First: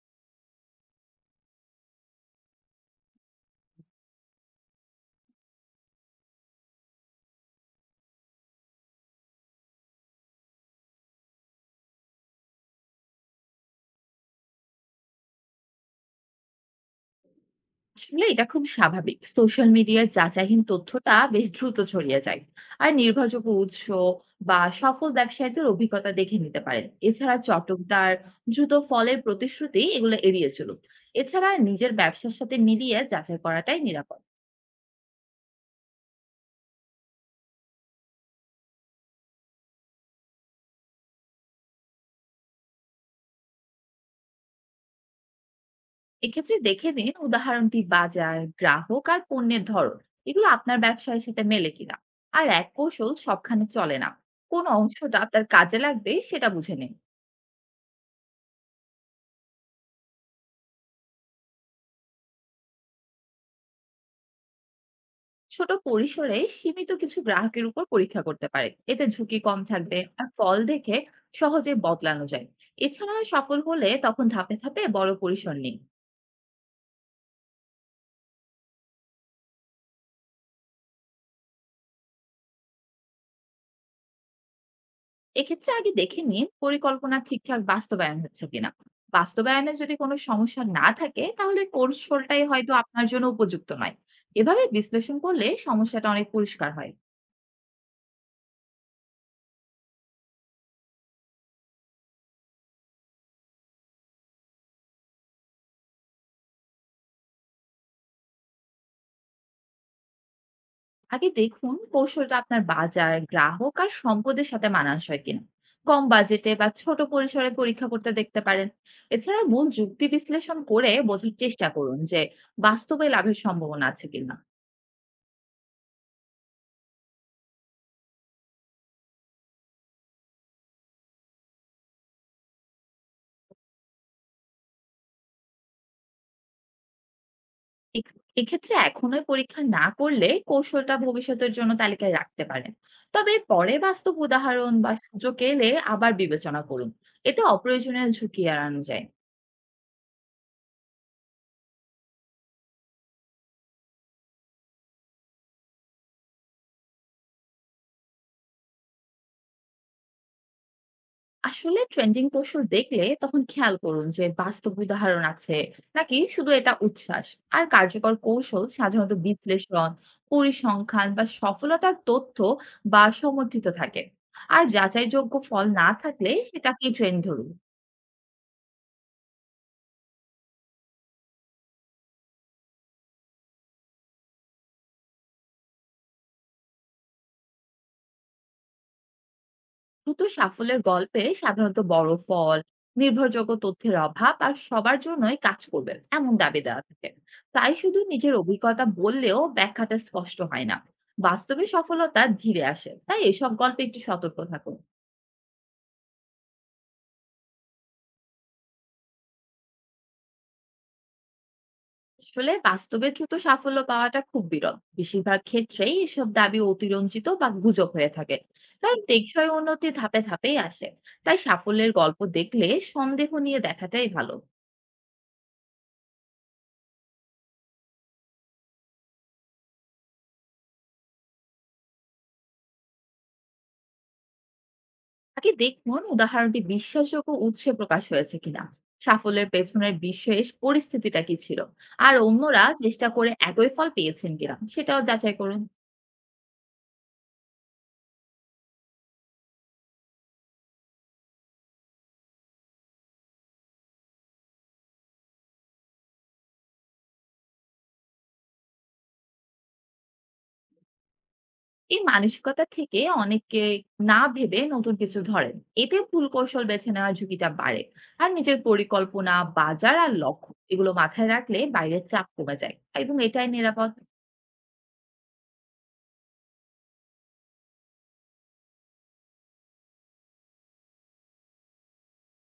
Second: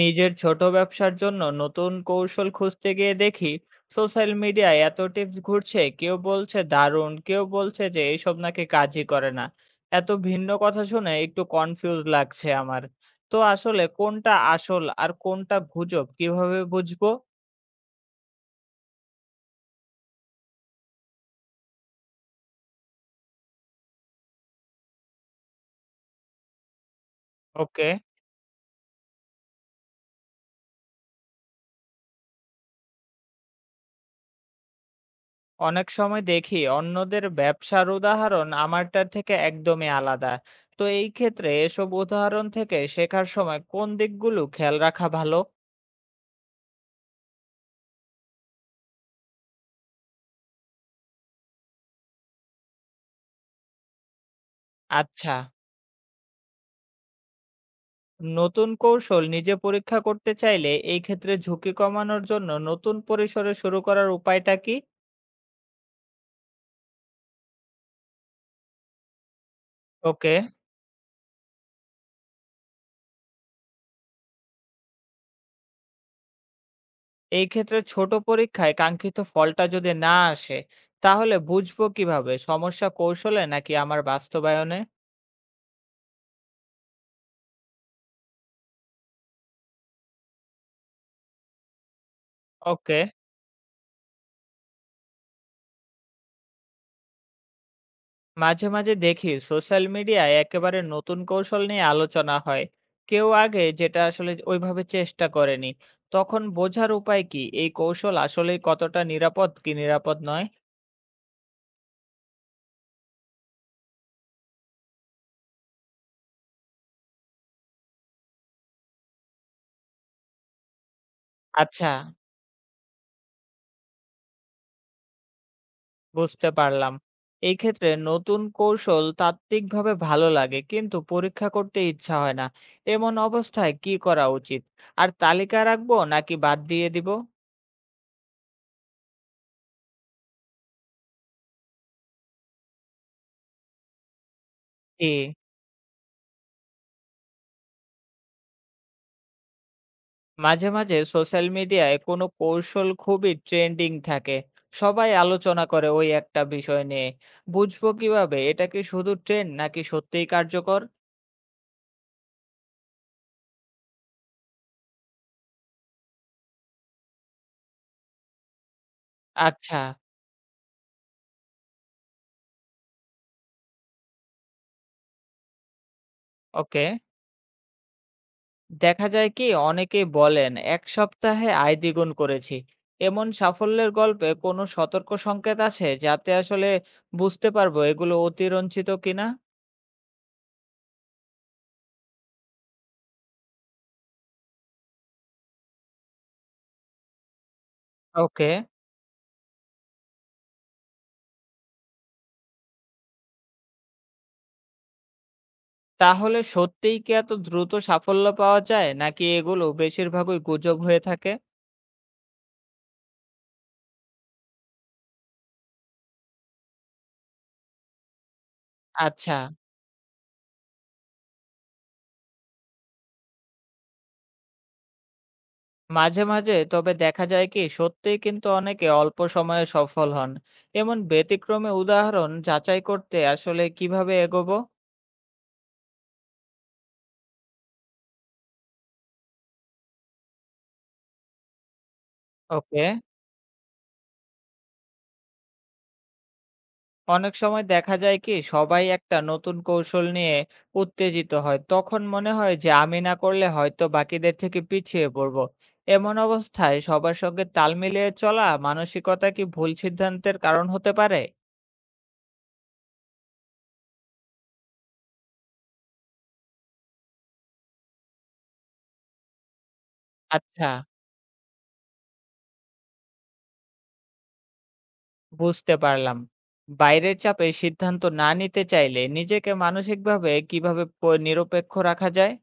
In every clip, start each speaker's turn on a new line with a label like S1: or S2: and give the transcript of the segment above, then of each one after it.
S1: নিজের ছোট ব্যবসার জন্য নতুন কৌশল খুঁজতে গিয়ে দেখি সোশ্যাল মিডিয়ায় এত টিপস ঘুরছে। কেউ বলছে দারুণ, কেউ বলছে যে এইসব নাকি কাজই করে না। এত ভিন্ন কথা শুনে একটু কনফিউজ লাগছে আমার। তো আসলে কোনটা আসল আর কোনটা গুজব, কিভাবে বুঝবো?
S2: আসলে এটা খুব স্বাভাবিক। সোশ্যাল মিডিয়ার যাচাইহীন তথ্যটা বেশ দ্রুত ছড়িয়ে যায়। আর নির্ভরযোগ্য উৎস বা সফল ব্যবসায়ীদের অভিজ্ঞতা দেখে নিতে পারেন। এছাড়া
S1: ওকে।
S2: চটকদার দ্রুত ফলের প্রতিশ্রুতি এগুলো এড়িয়ে চলুন। এছাড়া নিজের ব্যবসার সাথে মিলিয়ে যাচাই করাটাই নিরাপদ।
S1: অনেক সময় দেখি অন্যদের ব্যবসার উদাহরণ আমারটার থেকে একদমই আলাদা। তো এই ক্ষেত্রে এসব উদাহরণ থেকে শেখার সময় কোন দিকগুলো খেয়াল রাখা ভালো?
S2: এক্ষেত্রে দেখে নিন উদাহরণটি বাজার, গ্রাহক আর পণ্যের ধরন এগুলো আপনার ব্যবসায়ের সাথে মেলে কিনা। আর এক কৌশল সবখানে চলে না, কোন অংশটা
S1: আচ্ছা।
S2: আপনার কাজে লাগবে সেটা বুঝে নিন।
S1: নতুন কৌশল নিজে পরীক্ষা করতে চাইলে এই ক্ষেত্রে ঝুঁকি কমানোর জন্য নতুন পরিসরে শুরু করার উপায়টা কি?
S2: ছোট পরিসরে সীমিত কিছু গ্রাহকের উপর পরীক্ষা করতে পারে, এতে ঝুঁকি কম থাকবে আর
S1: ওকে।
S2: ফল দেখে সহজে বদলানো যায়। এছাড়া সফল হলে তখন ধাপে ধাপে বড় পরিসর নিন।
S1: এই ক্ষেত্রে ছোট পরীক্ষায় কাঙ্ক্ষিত ফলটা যদি না আসে, তাহলে বুঝবো কিভাবে সমস্যা কৌশলে নাকি আমার বাস্তবায়নে?
S2: এক্ষেত্রে আগে দেখে নিন পরিকল্পনা ঠিকঠাক বাস্তবায়ন হচ্ছে কিনা। বাস্তবায়নে যদি কোনো সমস্যা না থাকে, তাহলে কৌশলটাই হয়তো
S1: ওকে।
S2: আপনার জন্য উপযুক্ত নয়। এভাবে বিশ্লেষণ করলে সমস্যাটা অনেক পরিষ্কার হয়।
S1: মাঝে মাঝে দেখি সোশ্যাল মিডিয়ায় একেবারে নতুন কৌশল নিয়ে আলোচনা হয়, কেউ আগে যেটা আসলে ওইভাবে চেষ্টা করেনি। তখন বোঝার উপায় কি, এই কৌশল আসলে কতটা নিরাপদ কি নিরাপদ নয়?
S2: আগে দেখুন কৌশলটা আপনার বাজার, গ্রাহক আর সম্পদের সাথে মানানসই কিনা। কম বাজেটে বা ছোট পরিসরে পরীক্ষা করতে দেখতে পারেন। এছাড়া মূল যুক্তি বিশ্লেষণ করে বোঝার চেষ্টা
S1: আচ্ছা,
S2: করুন যে বাস্তবে লাভের সম্ভাবনা আছে কিনা।
S1: বুঝতে পারলাম। এই ক্ষেত্রে নতুন কৌশল তাত্ত্বিকভাবে ভালো লাগে কিন্তু পরীক্ষা করতে ইচ্ছা হয় না। এমন অবস্থায় কি করা উচিত? আর তালিকা রাখবো নাকি বাদ দিয়ে দিব?
S2: এ- এক্ষেত্রে এখনোই পরীক্ষা না করলে কৌশলটা ভবিষ্যতের জন্য তালিকায় রাখতে পারেন। তবে পরে বাস্তব উদাহরণ বা
S1: জি।
S2: সুযোগ এলে আবার বিবেচনা করুন। এতে অপ্রয়োজনীয় ঝুঁকি এড়ানো যায়।
S1: মাঝে মাঝে সোশ্যাল মিডিয়ায় কোনো কৌশল খুবই ট্রেন্ডিং থাকে। সবাই আলোচনা করে ওই একটা বিষয় নিয়ে। বুঝবো কিভাবে এটা কি শুধু ট্রেন্ড নাকি সত্যিই কার্যকর?
S2: আসলে ট্রেন্ডিং কৌশল দেখলে তখন খেয়াল করুন যে বাস্তব উদাহরণ আছে নাকি শুধু এটা উচ্ছ্বাস। আর কার্যকর কৌশল সাধারণত
S1: আচ্ছা।
S2: বিশ্লেষণ, পরিসংখ্যান বা সফলতার তথ্য বা সমর্থিত থাকে। আর যাচাইযোগ্য ফল না থাকলে
S1: ওকে।
S2: সেটাকেই ট্রেন্ড ধরুন।
S1: দেখা যায় কি অনেকেই বলেন এক সপ্তাহে আয় দ্বিগুণ করেছি। এমন সাফল্যের গল্পে কোনো সতর্ক সংকেত আছে যাতে আসলে বুঝতে পারবো এগুলো অতিরঞ্ছিত কিনা?
S2: দ্রুত সাফল্যের গল্পে সাধারণত বড় ফল, নির্ভরযোগ্য তথ্যের অভাব আর সবার জন্যই কাজ করবেন এমন দাবি দেওয়া থাকে। তাই শুধু নিজের
S1: ওকে।
S2: অভিজ্ঞতা বললেও ব্যাখ্যাটা স্পষ্ট হয় না। বাস্তবে সফলতা ধীরে আসে, তাই এসব গল্পে একটু সতর্ক থাকুন।
S1: তাহলে সত্যিই কি এত দ্রুত সাফল্য পাওয়া যায়, নাকি এগুলো বেশিরভাগই গুজব হয়ে থাকে?
S2: আসলে বাস্তবে দ্রুত সাফল্য পাওয়াটা খুব বিরল, বেশিরভাগ ক্ষেত্রেই এসব দাবি অতিরঞ্জিত বা গুজব হয়ে থাকে। কারণ
S1: আচ্ছা।
S2: টেকসই উন্নতি ধাপে ধাপেই আসে। তাই সাফল্যের গল্প দেখলে সন্দেহ নিয়ে দেখাটাই ভালো।
S1: মাঝে মাঝে তবে দেখা যায় কি সত্যিই কিন্তু অনেকে অল্প সময়ে সফল হন। এমন ব্যতিক্রমে উদাহরণ যাচাই করতে আসলে কিভাবে এগোবো?
S2: আগে দেখুন উদাহরণটি বিশ্বাসযোগ্য উৎসে প্রকাশ হয়েছে কিনা, সাফল্যের পেছনের বিশেষ পরিস্থিতিটা কি ছিল, আর অন্যরা
S1: ওকে।
S2: চেষ্টা করে একই ফল পেয়েছেন কিনা সেটাও যাচাই করুন।
S1: অনেক সময় দেখা যায় কি সবাই একটা নতুন কৌশল নিয়ে উত্তেজিত হয়, তখন মনে হয় যে আমি না করলে হয়তো বাকিদের থেকে পিছিয়ে পড়ব। এমন অবস্থায় সবার সঙ্গে তাল মিলিয়ে চলা মানসিকতা কি ভুল সিদ্ধান্তের কারণ হতে পারে?
S2: এই মানসিকতা থেকে অনেকে না ভেবে নতুন কিছু ধরেন, এতে ভুল কৌশল বেছে নেওয়ার ঝুঁকিটা বাড়ে। আর নিজের পরিকল্পনা, বাজার আর লক্ষ্য
S1: আচ্ছা,
S2: এগুলো মাথায় রাখলে বাইরের চাপ কমে যায় এবং এটাই নিরাপদ।
S1: বুঝতে পারলাম। বাইরের চাপে সিদ্ধান্ত না নিতে চাইলে নিজেকে মানসিকভাবে কিভাবে নিরপেক্ষ রাখা যায়?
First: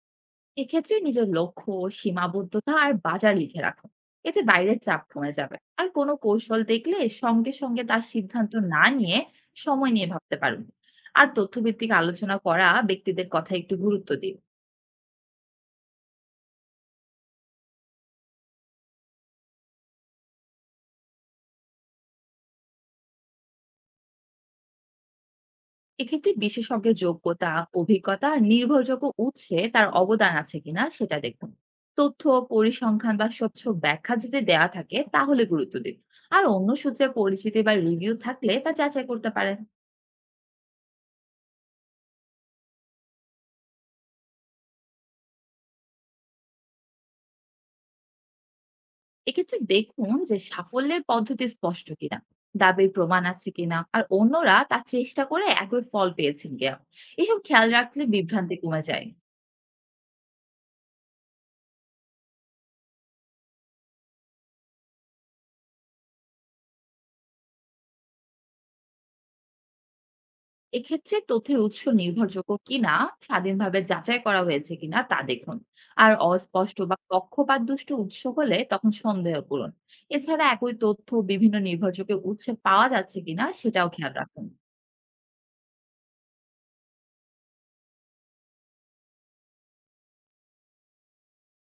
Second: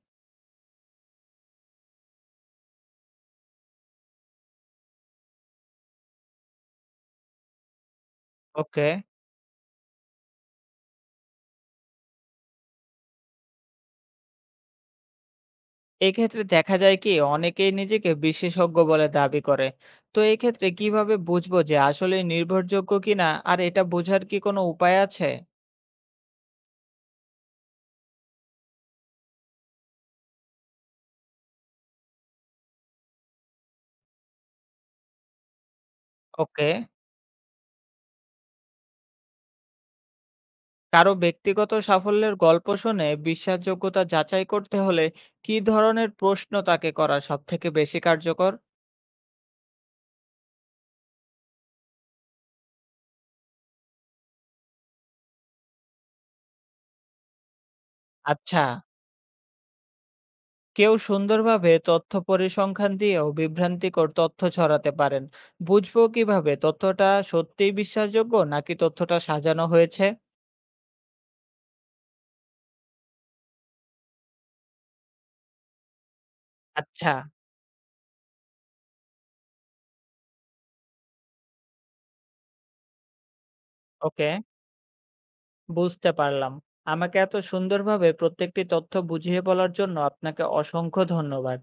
S2: এক্ষেত্রে নিজের লক্ষ্য, সীমাবদ্ধতা আর বাজার লিখে রাখুন। এতে বাইরের চাপ কমে যাবে। আর কোনো কৌশল দেখলে সঙ্গে সঙ্গে তার সিদ্ধান্ত না
S1: ওকে।
S2: নিয়ে সময় নিয়ে ভাবতে পারুন। আর তথ্যভিত্তিক আলোচনা করা ব্যক্তিদের কথা একটু গুরুত্ব দিন।
S1: এক্ষেত্রে দেখা যায় কি অনেকেই নিজেকে বিশেষজ্ঞ বলে দাবি করে। তো এক্ষেত্রে কিভাবে বুঝবো যে আসলে নির্ভরযোগ্য কিনা? আর এটা বোঝার কি কোনো উপায় আছে?
S2: এক্ষেত্রে বিশেষজ্ঞের যোগ্যতা, অভিজ্ঞতা আর নির্ভরযোগ্য উৎসে তার অবদান আছে কিনা সেটা দেখুন। তথ্য, পরিসংখ্যান বা স্বচ্ছ ব্যাখ্যা যদি দেয়া থাকে তাহলে গুরুত্ব দিন। আর
S1: ওকে।
S2: অন্য সূত্রে পরিচিতি বা রিভিউ থাকলে তা যাচাই করতে পারেন।
S1: কারো ব্যক্তিগত সাফল্যের গল্প শুনে বিশ্বাসযোগ্যতা যাচাই করতে হলে কি ধরনের প্রশ্ন তাকে করা সব থেকে বেশি কার্যকর?
S2: এক্ষেত্রে দেখুন যে সাফল্যের পদ্ধতি স্পষ্ট কিনা, দাবির প্রমাণ আছে কিনা আর অন্যরা তার চেষ্টা করে একই ফল পেয়েছেন কিনা। এসব খেয়াল রাখলে বিভ্রান্তি
S1: আচ্ছা।
S2: কমে যায়।
S1: কেউ সুন্দরভাবে তথ্য পরিসংখ্যান দিয়েও বিভ্রান্তিকর তথ্য ছড়াতে পারেন। বুঝবো কিভাবে তথ্যটা সত্যিই বিশ্বাসযোগ্য নাকি তথ্যটা সাজানো হয়েছে?
S2: এক্ষেত্রে তথ্যের উৎস নির্ভরযোগ্য কিনা, স্বাধীনভাবে যাচাই করা হয়েছে কিনা তা দেখুন। আর অস্পষ্ট বা
S1: আচ্ছা।
S2: পক্ষপাত দুষ্ট উৎস হলে তখন সন্দেহ করুন। এছাড়া একই তথ্য বিভিন্ন নির্ভরযোগ্য উৎসে পাওয়া যাচ্ছে কিনা সেটাও খেয়াল
S1: ওকে,
S2: রাখুন।
S1: বুঝতে পারলাম। আমাকে এত সুন্দরভাবে প্রত্যেকটি তথ্য বুঝিয়ে বলার জন্য আপনাকে অসংখ্য ধন্যবাদ।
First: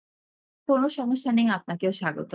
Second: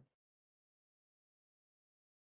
S2: কোনো সমস্যা নেই, আপনাকেও স্বাগত।